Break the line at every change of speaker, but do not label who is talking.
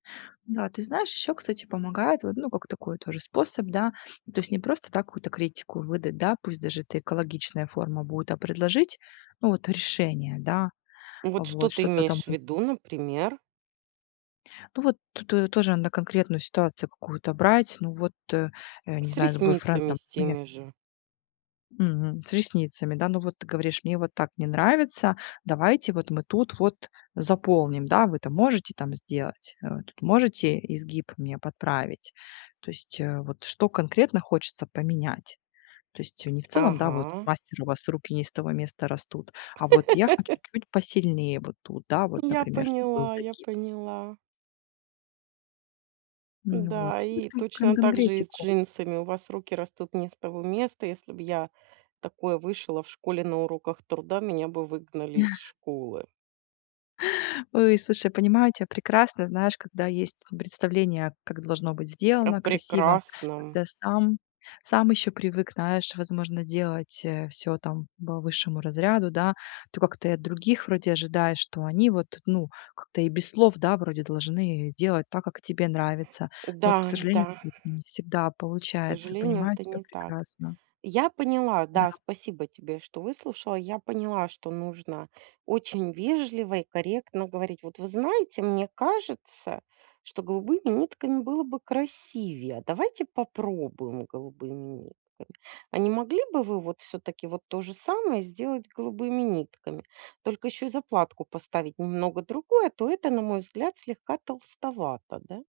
Да, ты знаешь, ещё, кстати, помогает вот, ну, как такой тоже способ, да. То есть не просто, да, какую-то критику выдать, да, пусть даже это экологичная форма будет, а предложить, ну вот решение, да.
Вот что
Вот
ты
что-то там,
имеешь в
ну
виду, например?
Ну, вот т ту, э, тоже надо конкретную ситуацию какую-то брать. Ну вот, э, э, не
С
знаю, с
ресницами
бойфрендом,
с
ну, я
теми же.
Мгм. С ресницами, да. Ну вот ты говоришь: "Мне вот так не нравится, давайте вот мы тут вот заполним, да, вы это можете там сделать? Э, тут можете изгиб мне подправить?" То есть, э, вот что конкретно хочется поменять. То есть, э, не в целом, да, вот:
Ага.
"Мастер, у вас руки не из того места растут". А вот: "Я хо чуть посильнее, вот тут, да, вот,
Я
например, чтоб был
поняла, я
загиб".
поняла.
М, вот.
М-да, и
Кон
точно так же и с
конкретику.
джинсами. "У вас руки растут не из того места. Если б я такое вышила в школе на уроках труда, меня бы выгнали из школы".
Ой, слушай, понимаю тя прекрасно. Знаешь, когда есть, м, представление, как должно быть
О
сделано красиво.
прекрасном.
Когда сам сам ещё привык, знаешь, возможно, делать, э, всё там по высшему разряду, да. То как-то и от других вроде ожидаешь, что они вот, ну, как-то и без слов, да, вроде должны, э, делать так, как тебе нравится. Но
М-да
вот, к
м-да.
сожалению, это [unintelligible] не всегда
К
получается.
сожалению,
Понимаю
это
тебя
не так.
прекрасно.
Я поняла.
Да.
Да, спасибо тебе, что выслушала. Я поняла, что нужно очень вежливо и корректно говорить: "Вот вы знаете, мне кажется, что голубыми нитками было бы красивее. А давайте попробуем голубыми нитками? А не могли бы вы вот всё-таки вот то же самое сделать голубыми нитками, только ещё и заплатку поставить немного другую, а то эта, на мой взгляд, слегка толстовата, да?"